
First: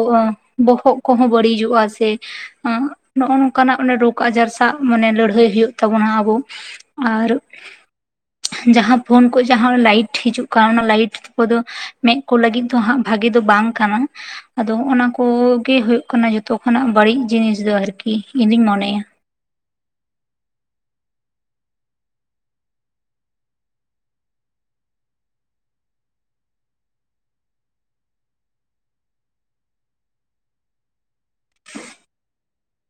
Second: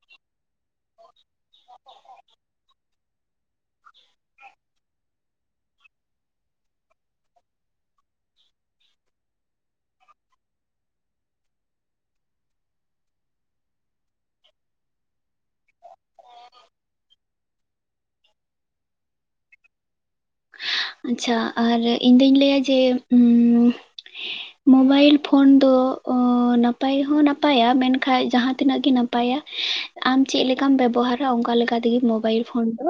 ᱵᱚᱦᱚᱜ ᱠᱚᱦᱚᱸ ᱵᱟᱹᱲᱤᱡᱩᱜ-ᱟ ᱥᱮᱼᱼ ᱚᱸᱜ ᱱᱚᱜ-ᱚ ᱱᱚᱝᱠᱟ ᱱᱟᱜ ᱨᱳᱜᱽ ᱟᱡᱟᱨ ᱥᱟᱜ ᱢᱟᱱᱮ ᱞᱟᱹᱲᱦᱟᱹᱭ ᱦᱩᱭᱩᱜ ᱛᱟᱵᱚᱱᱟ ᱟᱵᱚ᱾ ᱟᱨᱼᱼ ᱡᱟᱦᱟᱸ ᱯᱷᱳᱱ ᱠᱚ ᱡᱟᱦᱟᱸ ᱞᱟᱭᱤᱴ ᱦᱤᱡᱩᱜ ᱠᱟᱱ ᱚᱱᱟ ᱞᱟᱭᱤᱴ ᱠᱚᱫᱚ ᱢᱮᱸᱫ ᱠᱚ ᱞᱟᱹᱜᱤᱫ ᱫᱚ ᱦᱟᱸᱜ ᱵᱷᱟᱜᱤ ᱫᱚ ᱵᱟᱝ ᱠᱟᱱᱟ ᱟᱫᱚ ᱦᱚᱜᱼᱚᱱᱟ ᱠᱚᱜᱮ ᱦᱩᱭᱩᱜ ᱠᱟᱱᱟ ᱡᱚᱛᱚ ᱠᱷᱚᱱᱟᱜ ᱵᱟᱹᱲᱤᱡ ᱡᱤᱱᱤᱥ ᱫᱚ ᱟᱨᱠᱤ ᱤᱧᱫᱚᱧ ᱢᱚᱱᱮᱭᱟ᱾ ᱟᱪᱪᱷᱟ ᱟᱨ ᱤᱧ ᱫᱩᱧ ᱞᱟᱹᱭᱟ ᱡᱮ ᱩᱸᱻ [unintelligible] ᱢᱳᱵᱟᱭᱤᱞ ᱯᱷᱳᱱ ᱫᱚ ᱚᱸ ᱱᱟᱯᱟᱭ ᱦᱚᱸ ᱱᱟᱯᱟᱭᱟ ᱢᱮᱱᱠᱷᱟᱡ ᱡᱟᱦᱟᱸ ᱛᱤᱱᱟᱹᱜ ᱜᱮ ᱱᱟᱯᱟᱭᱟ ᱟᱢ ᱪᱮᱫ ᱞᱮᱠᱟᱢ ᱵᱮᱵᱚᱦᱟᱨᱟ ᱚᱱᱠᱟ ᱞᱮᱠᱟ ᱛᱮᱜᱮ ᱢᱳᱵᱟᱭᱤᱞ ᱯᱷᱳᱱ ᱫᱚ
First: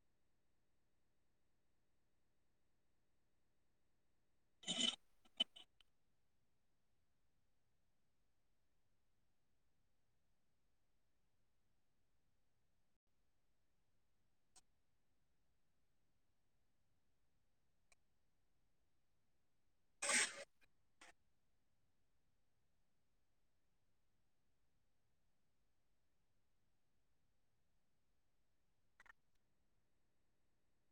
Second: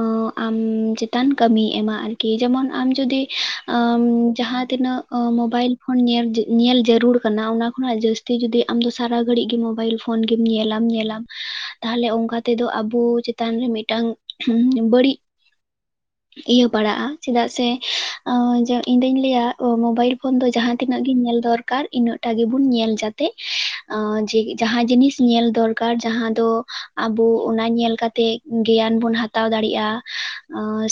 ᱚᱸ ᱟᱢ ᱪᱮᱛᱟᱱ ᱠᱟᱹᱢᱤᱭ ᱮᱢᱟ ᱟᱨᱼᱼ ᱠᱤ ᱡᱮᱢᱚᱱ ᱟᱢ ᱡᱩᱫᱤ ᱟᱢ ᱡᱟᱦᱟᱸ ᱛᱤᱱᱟᱹᱜ ᱢᱳᱚᱵᱟᱭᱤᱞ ᱯᱷᱳᱱ ᱧᱮᱞ ᱡᱟᱹ ᱧᱮᱞ ᱡᱟᱹᱨᱩᱲ ᱚᱱᱟ ᱠᱷᱚᱱᱟᱜ ᱡᱟᱹᱥᱛᱤ ᱡᱩᱫᱤ ᱟᱢ ᱥᱟᱨᱟ ᱜᱷᱟᱹᱲᱤᱡ ᱜᱮ ᱢᱳᱵᱟᱭᱤᱞ ᱯᱷᱳᱱ ᱜᱮᱢ ᱧᱮᱞᱟᱢ ᱧᱮᱞᱟᱢ ᱛᱟᱦᱞᱮ ᱚᱱᱠᱟ ᱛᱮᱫᱚ ᱟᱵᱚ ᱪᱮᱛᱟᱱ ᱨᱮ ᱢᱤᱫᱴᱟᱝ ᱩᱢ ᱵᱟᱹᱲᱤᱡᱼᱼ [unintelligible] ᱤᱭᱟᱹ ᱵᱟᱲᱟᱜᱼᱟ ᱪᱮᱫᱟᱜ ᱥᱮ ᱟᱸ ᱡᱮ ᱤᱧ ᱫᱩᱧ ᱞᱟᱹᱭᱟ ᱢᱳᱚᱵᱟᱭᱤᱞ ᱯᱷᱳᱱ ᱫᱚ ᱡᱟᱦᱟᱸᱛᱤᱱᱟᱹᱜ ᱜᱮ ᱧᱮᱞ ᱫᱚᱨᱼᱼ ᱠᱟᱨ ᱤᱱᱟᱹᱜᱴᱟ ᱜᱮᱵᱚᱱ ᱧᱮᱞ ᱡᱟᱛᱮ ᱡᱮ ᱡᱟᱦᱟᱸ ᱡᱤᱱᱤᱥ ᱧᱮᱞ ᱫᱚᱨᱠᱟᱨ ᱡᱟᱦᱟᱸ ᱫᱚ ᱟᱵᱚ ᱚᱱᱟ ᱧᱮᱞ ᱠᱟᱛᱮᱜ ᱜᱮᱭᱟᱱ ᱵᱚᱱ ᱦᱟᱛᱟᱣ ᱫᱟᱲᱮᱭᱟᱜᱼᱟ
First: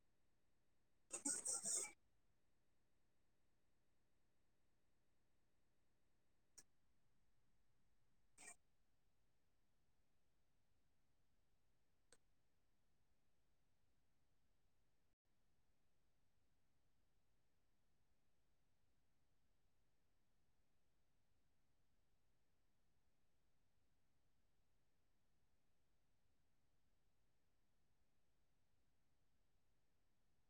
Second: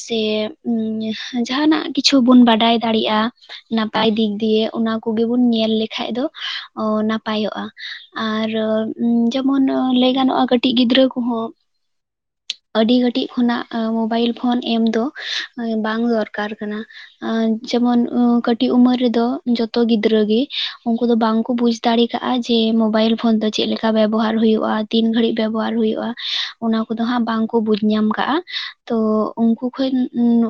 ᱥᱮᱼᱼ ᱡᱟᱸᱦᱟ ᱱᱟᱜ ᱠᱤᱪᱷᱩ ᱵᱩᱱ ᱵᱟᱰᱟᱭ ᱫᱟᱲᱮᱭᱟᱜᱼᱟ ᱱᱟᱯᱟᱭ ᱫᱤᱜ ᱫᱤᱭᱮ ᱚᱱᱟ ᱠᱚᱜᱮᱵᱩᱱ ᱧᱮᱞ ᱞᱮᱠᱟᱡ ᱫᱚ ᱱᱟᱯᱟᱭᱚᱜᱼᱟ ᱟᱨ ᱡᱮᱢᱚᱱ ᱞᱟᱹᱭ ᱜᱟᱱᱚᱜᱼᱟ ᱠᱟᱹᱴᱤᱡ ᱜᱤᱫᱽᱨᱟᱹ ᱠᱚᱦᱚᱸ [unintelligible] ᱟᱹᱰᱤ ᱠᱟᱹᱴᱤᱡ ᱠᱷᱚᱱᱟᱜ ᱟᱸ ᱢᱳᱵᱟᱭᱤᱞ ᱯᱷᱳᱱ ᱮᱢ ᱫᱚ ᱵᱟᱝ ᱫᱚᱨᱠᱟᱨ ᱠᱟᱱᱟ ᱡᱮᱢᱚᱱ ᱩᱸ ᱠᱟᱹᱴᱤᱡ ᱩᱢᱮᱨ ᱨᱮᱫᱚ ᱡᱚᱛᱚ ᱜᱤᱫᱽᱨᱟᱹᱜᱤ ᱩᱱᱠᱩ ᱫᱚ ᱵᱟᱝᱠᱚ ᱵᱩᱡᱽ ᱫᱟᱲᱮ ᱠᱟᱜᱼᱟ ᱡᱮ ᱢᱳᱵᱟᱭᱤᱞ ᱯᱷᱳᱱ ᱫᱚ ᱪᱮᱫ ᱞᱮᱠᱟ ᱵᱮᱵᱚᱦᱟᱨ ᱦᱩᱭᱩᱜᱼᱟ? ᱛᱤᱱ ᱜᱷᱟᱹᱲᱤᱡ ᱵᱮᱵᱚᱦᱟᱨ ᱦᱩᱭᱩᱜᱼᱟ? ᱚᱱᱟ ᱠᱚᱫᱚ ᱦᱟᱸᱜ ᱵᱟᱝᱠᱚ ᱵᱩᱡᱽ ᱧᱟᱢ ᱠᱟᱜᱼᱟ᱾ ᱛᱚ ᱩᱱᱠᱩ ᱠᱷᱚᱡ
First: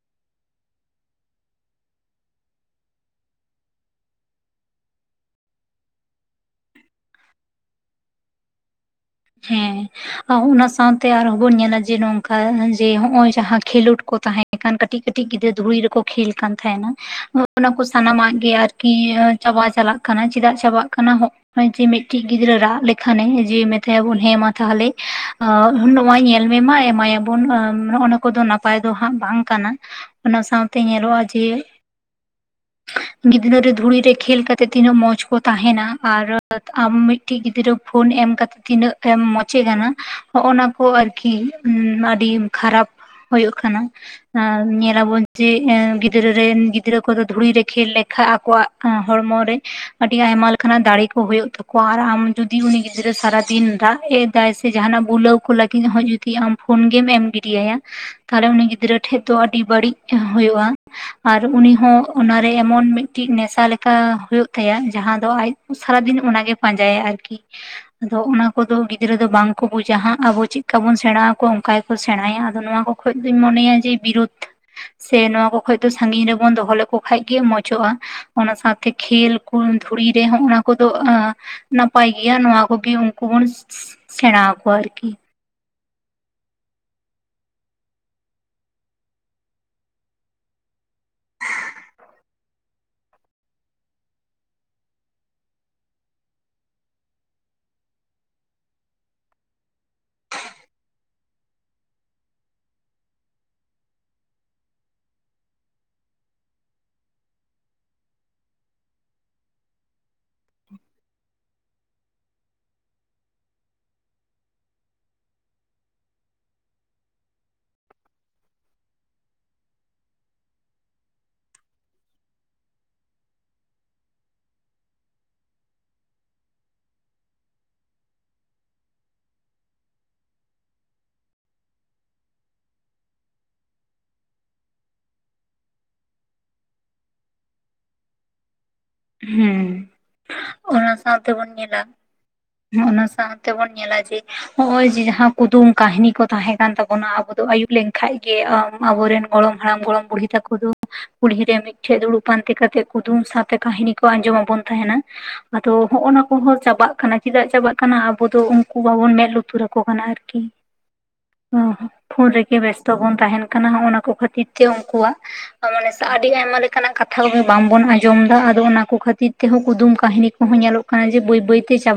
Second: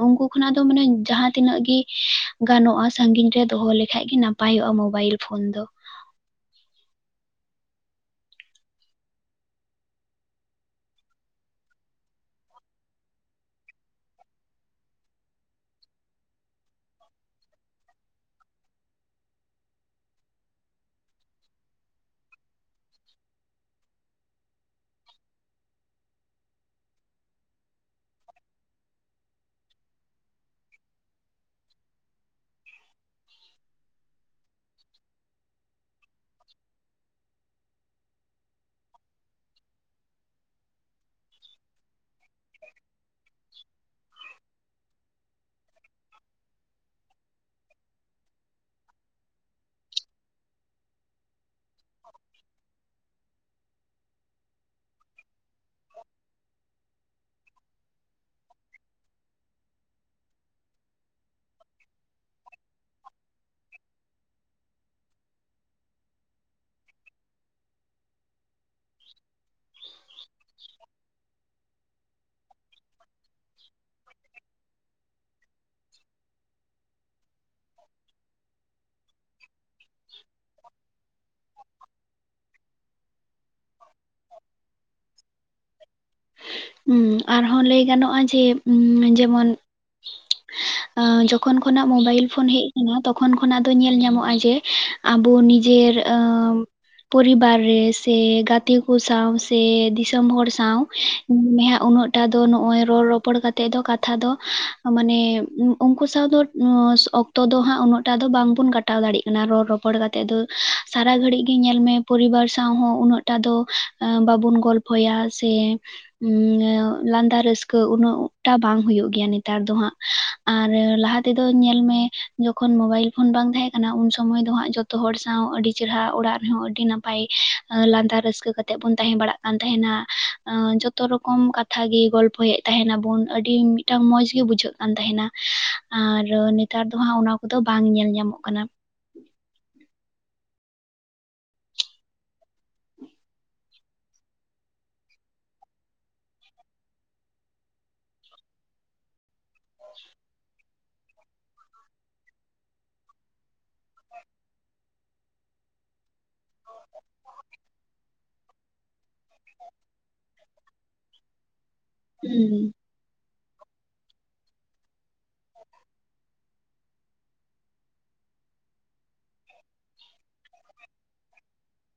ᱩᱱᱠᱩ ᱠᱷᱚᱱᱟᱜ ᱫᱚ ᱢᱟᱱᱮ ᱡᱟᱦᱟᱸ ᱛᱤᱱᱟᱹᱜ ᱜᱮ ᱜᱟᱱᱚᱜᱼᱟ, ᱥᱟᱹᱜᱤᱧ ᱨᱮ ᱫᱚᱦᱚ ᱞᱮᱠᱷᱟᱡ ᱜᱮ ᱱᱟᱯᱟᱭᱚᱜᱼᱟ᱾ ᱢᱳᱚᱵᱟᱭᱤᱞ ᱯᱷᱳᱱ ᱫᱚ᱾ ᱦᱮᱸ ᱚᱱᱟ ᱥᱟᱶᱛᱮ ᱟᱨᱦᱚᱸ ᱵᱚᱱ ᱧᱮᱞᱟ ᱡᱮ ᱱᱚᱝᱠᱟ ᱡᱮ ᱦᱚᱭᱚᱜ ᱡᱟᱦᱟᱸ ᱠᱷᱮᱞᱳᱰ ᱠᱚ ᱛᱟᱦᱮᱸᱱ ᱮᱱᱠᱷᱟᱱ ᱠᱟᱹᱴᱤᱡ- ᱠᱟᱹᱴᱤᱡ ᱜᱤᱫᱽᱨᱟᱹ ᱫᱷᱩᱲᱤ ᱨᱮᱠᱚ ᱠᱷᱮᱞ ᱠᱟᱱ ᱛᱟᱦᱮᱱᱟ᱾ ᱚᱱᱟ ᱠᱚ ᱥᱟᱱᱟᱢᱟᱜ ᱜᱮ ᱟᱨ ᱠᱤ ᱟᱨ ᱪᱟᱵᱟ ᱪᱟᱞᱟᱜ ᱠᱟᱱᱟ᱾ ᱪᱮᱫᱟᱜ ᱪᱟᱵᱟᱜ ᱠᱟᱱᱟ ᱦᱚᱸᱜ? ᱱᱚᱜᱚᱭ ᱡᱮ ᱢᱤᱫᱴᱤᱡ ᱜᱤᱫᱽᱨᱟᱹ ᱨᱟᱜ ᱞᱮᱠᱷᱟᱱᱮ ᱡᱮ ᱢᱮ ᱛᱷᱮ ᱵᱚᱱ ᱦᱮᱢᱟ ᱛᱷᱟᱦᱟᱞᱮ ᱟᱹ ᱱᱚᱜ ᱚᱭ ᱧᱮᱞᱢᱮ ᱢᱟᱹᱭ ᱮᱢᱟᱭᱟᱵᱚᱱ ᱟᱹ ᱱᱚᱜᱼᱚᱸ ᱱᱚᱣᱟ ᱠᱚᱫᱚ ᱱᱟᱯ ᱯᱟᱭ ᱫᱚ ᱦᱟᱸᱜ ᱵᱟᱝ ᱠᱟᱱᱟ᱾ ᱚᱱᱟ ᱥᱟᱶᱛᱮ ᱧᱮᱞᱚᱜᱼᱟ ᱡᱮ [unintelligible] ᱜᱤᱫᱽᱨᱟᱹᱨᱮ ᱫᱷᱩᱲᱤ ᱨᱮ ᱠᱷᱮᱞ ᱠᱟᱛᱮᱫ ᱛᱤᱱᱟᱹᱜ ᱢᱚᱸᱡᱽ ᱠᱚ ᱛᱟᱦᱮᱱᱟ ᱟᱨ ᱟᱢ ᱠᱟᱴᱤᱡ ᱜᱤᱫᱽᱨᱟᱹ ᱯᱷᱳᱱ ᱮᱢ ᱠᱟᱛᱮ ᱛᱤᱱᱟᱹᱜ ᱮᱢ ᱢᱚᱪᱮ ᱠᱟᱱᱟ ᱦᱚᱸᱜ, ᱚᱱᱟ ᱠᱚ ᱟᱨᱠᱤ ᱟᱹᱰᱤ ᱠᱷᱟᱨᱟᱯ ᱦᱳᱭᱳᱜ ᱠᱟᱱᱟ᱾ ᱟᱨ ᱧᱮᱞᱟᱵᱚᱱ ᱪᱮᱫ ᱮᱸ ᱜᱤᱫᱽᱨᱟᱹ ᱨᱮᱱ ᱜᱤᱫᱽᱨᱟᱹ ᱠᱚᱫᱚ ᱫᱷᱩᱲᱤ ᱨᱮ ᱠᱷᱮᱞ ᱞᱮᱠᱷᱟᱜ ᱟᱠᱚᱣᱟᱜ ᱟᱸ ᱦᱚᱲᱢᱚ ᱨᱮ ᱟᱹᱰᱤ ᱟᱭᱢᱟ ᱞᱮᱠᱷᱟᱱᱟ ᱫᱟᱲᱮ ᱠᱚ ᱦᱩᱭᱩᱜ ᱛᱟᱠᱚᱣᱟ ᱟᱨ ᱟᱢ ᱡᱩᱫᱤ ᱩᱱᱤ ᱜᱤᱫᱽᱨᱟᱹ ᱥᱟᱨᱟ ᱫᱤᱱ ᱫᱟᱜ ᱮᱫᱟᱭ ᱥᱮ ᱡᱟᱦᱟᱱᱟᱜ ᱵᱩᱞᱟᱹᱣ ᱠᱚ ᱞᱟᱹᱜᱤᱫ ᱦᱚᱸ ᱡᱩᱫᱤ ᱟᱢ ᱯᱷᱳᱱ ᱜᱮᱢ ᱮᱢ ᱜᱤᱰ ᱟᱭᱟ᱾ ᱛᱟᱦᱚᱞᱮ ᱩᱱᱤ ᱜᱤᱫᱽᱨᱟᱹ ᱴᱷᱮᱡ ᱫᱚ ᱟᱹᱰᱤ ᱵᱟᱹᱲᱤᱡ ᱦᱩᱭᱩᱜᱼᱟ᱾ ᱟᱨ ᱩᱱᱤ ᱦᱚᱸ ᱚᱱᱟᱨᱮ ᱮᱢᱚᱱ ᱢᱤᱫᱴᱮᱡ ᱱᱮᱥᱟ ᱞᱮᱠᱟ ᱦᱩᱭᱩᱜ ᱛᱟᱭᱟ ᱡᱟᱦᱟᱸ ᱫᱚ ᱟᱡ ᱥᱟᱨᱟᱫᱤᱱ ᱚᱱᱟᱜᱮ ᱯᱟᱸᱡᱟᱭᱟ, ᱟᱨᱠᱤ᱾ ᱟᱫᱚ ᱚᱱᱟ ᱠᱚᱫᱚ ᱜᱤᱫᱽᱨᱟᱹ ᱫᱚ ᱵᱟᱝ ᱠᱚ ᱵᱩᱡᱟ ᱦᱟᱸᱜ, ᱟᱵᱚ ᱪᱮᱫᱠᱟ ᱵᱚᱱ ᱥᱮᱬᱟ ᱟᱠᱚᱣᱟ ᱚᱱᱠᱟ ᱜᱮᱠᱚ ᱥᱮᱬᱟᱭᱟ᱾ ᱟᱫᱚ ᱱᱚᱣᱟ ᱦᱚᱸ ᱠᱷᱚᱡᱫᱚᱧ ᱢᱚᱱᱮᱭᱟ ᱡᱮ ᱵᱤᱨᱩᱫᱽ ᱥᱮ ᱱᱚᱣᱟ ᱠᱚ ᱠᱷᱚᱡ ᱫᱚ ᱥᱟᱹᱜᱤᱧ ᱨᱮᱵᱚᱱ ᱫᱚᱦᱚ ᱞᱮᱠᱚ ᱠᱷᱟᱡ ᱜᱮ ᱢᱚᱸᱡᱽᱜᱼᱟ᱾ ᱚᱱᱟ ᱥᱟᱶᱛᱮ ᱠᱷᱮᱞ ᱠᱚ ᱫᱷᱩᱲᱤ ᱨᱮᱦᱚᱸ ᱚᱱᱟ ᱠᱚᱫᱚ ᱟᱸ ᱱᱟᱯᱟᱭ ᱜᱮᱭᱟ᱾ ᱱᱚᱣᱟ ᱠᱚ ᱠᱚᱩᱜᱤ ᱩᱱᱠᱩ ᱵᱚᱱ ᱥᱮᱬᱟ ᱟᱠᱚᱣᱟ ᱟᱨᱠᱤ᱾ ᱩᱸ ᱟᱨᱦᱚᱸ ᱞᱟᱹᱭ ᱜᱟᱱᱚᱜᱼᱟ ᱡᱮᱸ ᱩᱸ ᱡᱮᱢᱚᱱ [inaudible] ᱟᱸ ᱡᱚᱠᱷᱚᱱ ᱠᱷᱚᱱᱟᱜ ᱢᱳᱵᱟᱭᱤᱞ ᱯᱷᱳᱱ ᱦᱮᱡ ᱟᱠᱟᱱᱟ, ᱛᱚᱠᱷᱚᱱ ᱠᱷᱚᱱᱟᱜ ᱫᱚ ᱧᱮᱞ ᱧᱟᱢᱚᱜᱼᱟ ᱡᱮ ᱟᱵᱚ ᱱᱤᱡᱮᱨ ᱟᱸ ᱯᱚᱨᱤᱵᱟᱨ ᱨᱮ ᱥᱮ ᱜᱟᱛᱮ ᱠᱚ ᱥᱟᱶ ᱥᱮ ᱫᱤᱥᱚᱢ ᱦᱚᱲ ᱥᱟᱶ ᱩᱭ ᱩᱱᱟᱹᱜ ᱴᱟ ᱫᱚ ᱱᱚᱜ-ᱚᱭ ᱨᱚᱲ ᱨᱚᱯᱚᱲ ᱠᱟᱛᱮ ᱫᱚ ᱠᱟᱛᱷᱟ ᱫᱚ ᱢᱟᱱᱮ ᱩᱱᱠᱩ ᱥᱟᱶ ᱫᱚ ᱚᱠᱛᱚ ᱫᱚ ᱦᱟᱸᱜ ᱩᱱᱟᱹᱜ ᱴᱟᱜ ᱫᱚ ᱵᱟᱝ ᱵᱩᱱ ᱠᱟᱴᱟᱣ ᱫᱟᱲᱮᱭᱟᱜ ᱠᱟᱱᱟ᱾ ᱨᱚᱲ ᱨᱚᱯᱚ ᱨᱚᱯᱚᱲ ᱠᱟᱛᱮ ᱫᱚ ᱥᱟᱨᱟ ᱜᱷᱟᱹᱲᱤ ᱜᱮ ᱧᱮᱞ ᱢᱮ ᱯᱚᱨᱤᱵᱟᱨ ᱥᱟᱶ ᱦᱚᱸ ᱩᱱᱟᱹᱜ ᱴᱟ ᱫᱚ ᱮᱸ ᱵᱟᱵᱩᱱ ᱜᱚᱞᱯᱚᱭᱟ ᱥᱮ ᱦᱩᱸ ᱞᱟᱸᱫᱟ ᱨᱟᱹᱥᱠᱟᱹ ᱩᱱᱟᱹᱜᱴᱟ ᱵᱟᱝ ᱦᱩᱭᱩᱜ ᱜᱮᱭᱟ, ᱱᱮᱛᱟᱨ ᱫᱚ ᱦᱟᱸᱜ᱾ ᱟᱨ ᱞᱟᱦᱟ ᱛᱮᱫᱚ ᱧᱮᱞ ᱢᱮ ᱡᱚᱠᱷᱚᱱ ᱢᱳᱵᱟᱭᱤᱞ ᱯᱷᱳᱱ ᱵᱟᱝ ᱛᱟᱦᱮᱸ ᱠᱟᱱᱟ, ᱩᱱ ᱥᱚᱢᱚᱭ ᱫᱚ ᱦᱟᱸᱜ ᱡᱚᱛ ᱡᱚᱛᱚ ᱦᱚᱲ ᱥᱟᱶ ᱟᱹᱰᱤ ᱪᱮᱦᱨᱟ ᱚᱲᱟᱜ ᱨᱮᱦᱚᱸ ᱟᱹᱰᱤ ᱱᱟᱯᱟᱭ ᱞᱟᱸᱫᱟ ᱨᱟᱹᱥᱠᱟᱹ ᱠᱟᱛᱮ ᱵᱚᱱ ᱛᱟᱦᱮᱸ ᱵᱟᱲᱟᱜ ᱠᱟᱱᱟ᱾ ᱠᱟᱱ ᱛᱟᱦᱮᱸᱱᱟ᱾ ᱡᱚᱛᱚ ᱨᱚᱠᱚᱢ ᱠᱟᱛᱷᱟ ᱜᱮ ᱜᱚᱞᱯᱚᱭᱮᱫ ᱛᱟᱦᱮᱱᱟ ᱵᱚᱱ ᱟᱹᱰᱤ ᱢᱤᱫᱴᱟᱝ ᱢᱚᱸᱡ ᱜᱮ ᱵᱩᱡᱷᱟᱹᱜ ᱠᱟᱱ ᱛᱟᱦᱮᱱᱟ᱾ ᱟᱨ ᱱᱮᱛᱟᱨ ᱫᱚ ᱦᱟᱸᱜ᱾ ᱚᱱᱟ ᱠᱚᱫᱚ ᱵᱟᱝ ᱧᱮᱞ ᱧᱟᱢᱚᱜ ᱠᱟᱱᱟ᱾ ᱦᱮᱸ ᱚᱱᱟ ᱥᱟᱶᱛᱮ ᱵᱚᱱ ᱧᱮᱞᱟ᱾ ᱦᱩᱸ ᱚᱱᱟ ᱥᱟᱶᱛᱮ ᱵᱩᱱ ᱧᱮᱞᱟ ᱡᱮ ᱦᱚᱸᱜ-ᱚᱭ ᱡᱮ ᱡᱟᱦᱟᱸ ᱠᱩᱫᱩᱢ ᱠᱟᱹᱦᱤᱱᱤ ᱠᱚ ᱛᱟᱦᱮᱸ ᱠᱟᱱ ᱛᱟᱵᱚᱱᱟ ᱟᱵᱚ ᱫᱚ ᱟᱭᱩᱵ ᱞᱮᱱᱠᱷᱟᱡᱽ ᱜᱮ ᱟᱵᱚ ᱨᱮᱱ ᱜᱚᱲᱚᱢ ᱦᱟᱲᱟᱢ- ᱜᱚᱲᱚᱢ ᱵᱩᱲᱦᱤ ᱛᱟᱠᱚ ᱫᱚ ᱠᱩᱞᱦᱤ ᱨᱮ ᱢᱤᱫᱴᱷᱮᱜᱽ ᱫᱩᱲᱩᱵ ᱯᱟᱱᱛᱮ ᱠᱟᱛᱮᱜ ᱠᱩᱫᱩᱢ ᱥᱟᱸᱛᱮ ᱠᱟᱦᱤᱱᱤ ᱠᱚ ᱟᱸᱡᱚᱢᱟᱜ ᱵᱚᱱ ᱛᱟᱦᱮᱱᱟ᱾ ᱟᱫᱚ ᱦᱚᱸᱜ-ᱚ ᱱᱟ ᱠᱚᱦᱚᱸ ᱪᱟᱵᱟᱜ ᱠᱟᱱᱟ ᱪᱮᱫᱟᱜ ᱪᱟᱵᱟᱜ ᱠᱟᱱᱟ ᱟᱵᱚ ᱫᱚ ᱩᱱᱠᱩ ᱵᱟᱵᱚᱱ ᱢᱮᱸᱫ ᱞᱩᱛᱩᱨᱟ ᱠᱚ ᱠᱟᱱᱟ ᱟᱨᱠᱤ᱾ ᱯᱷᱳᱱ ᱨᱮᱜᱮ ᱦᱩᱸ ᱵᱮᱥᱛᱚ ᱵᱚᱱ ᱛᱟᱦᱮᱱ ᱠᱟᱱᱟ ᱦᱚᱸᱜ-ᱚ ᱱᱟ ᱠᱚ ᱠᱷᱟᱹᱛᱤᱨ ᱛᱮ ᱩᱱᱠᱩᱣᱟᱜ ᱢᱟᱱᱮ ᱟᱹᱰᱤ ᱟᱭᱢᱟ ᱞᱮᱠᱟᱱᱟᱜ ᱠᱟᱛᱷᱟ ᱠᱚᱜᱮ ᱵᱟᱝ ᱵᱚᱱ ᱟᱸᱡᱚᱢᱮᱫᱟ ᱚᱱᱟ ᱠᱚ ᱠᱷᱟᱹᱛᱤᱨ ᱛᱮᱦᱚᱸ ᱠᱩᱫᱩᱢ ᱠᱟᱦᱤᱱᱤ ᱠᱚᱦᱚᱸ ᱧᱮᱞᱚᱜ ᱠᱟᱱᱟ ᱡᱮ ᱵᱟᱹᱭ ᱵᱟᱹᱭᱛᱮ ᱪᱟᱵᱟ᱾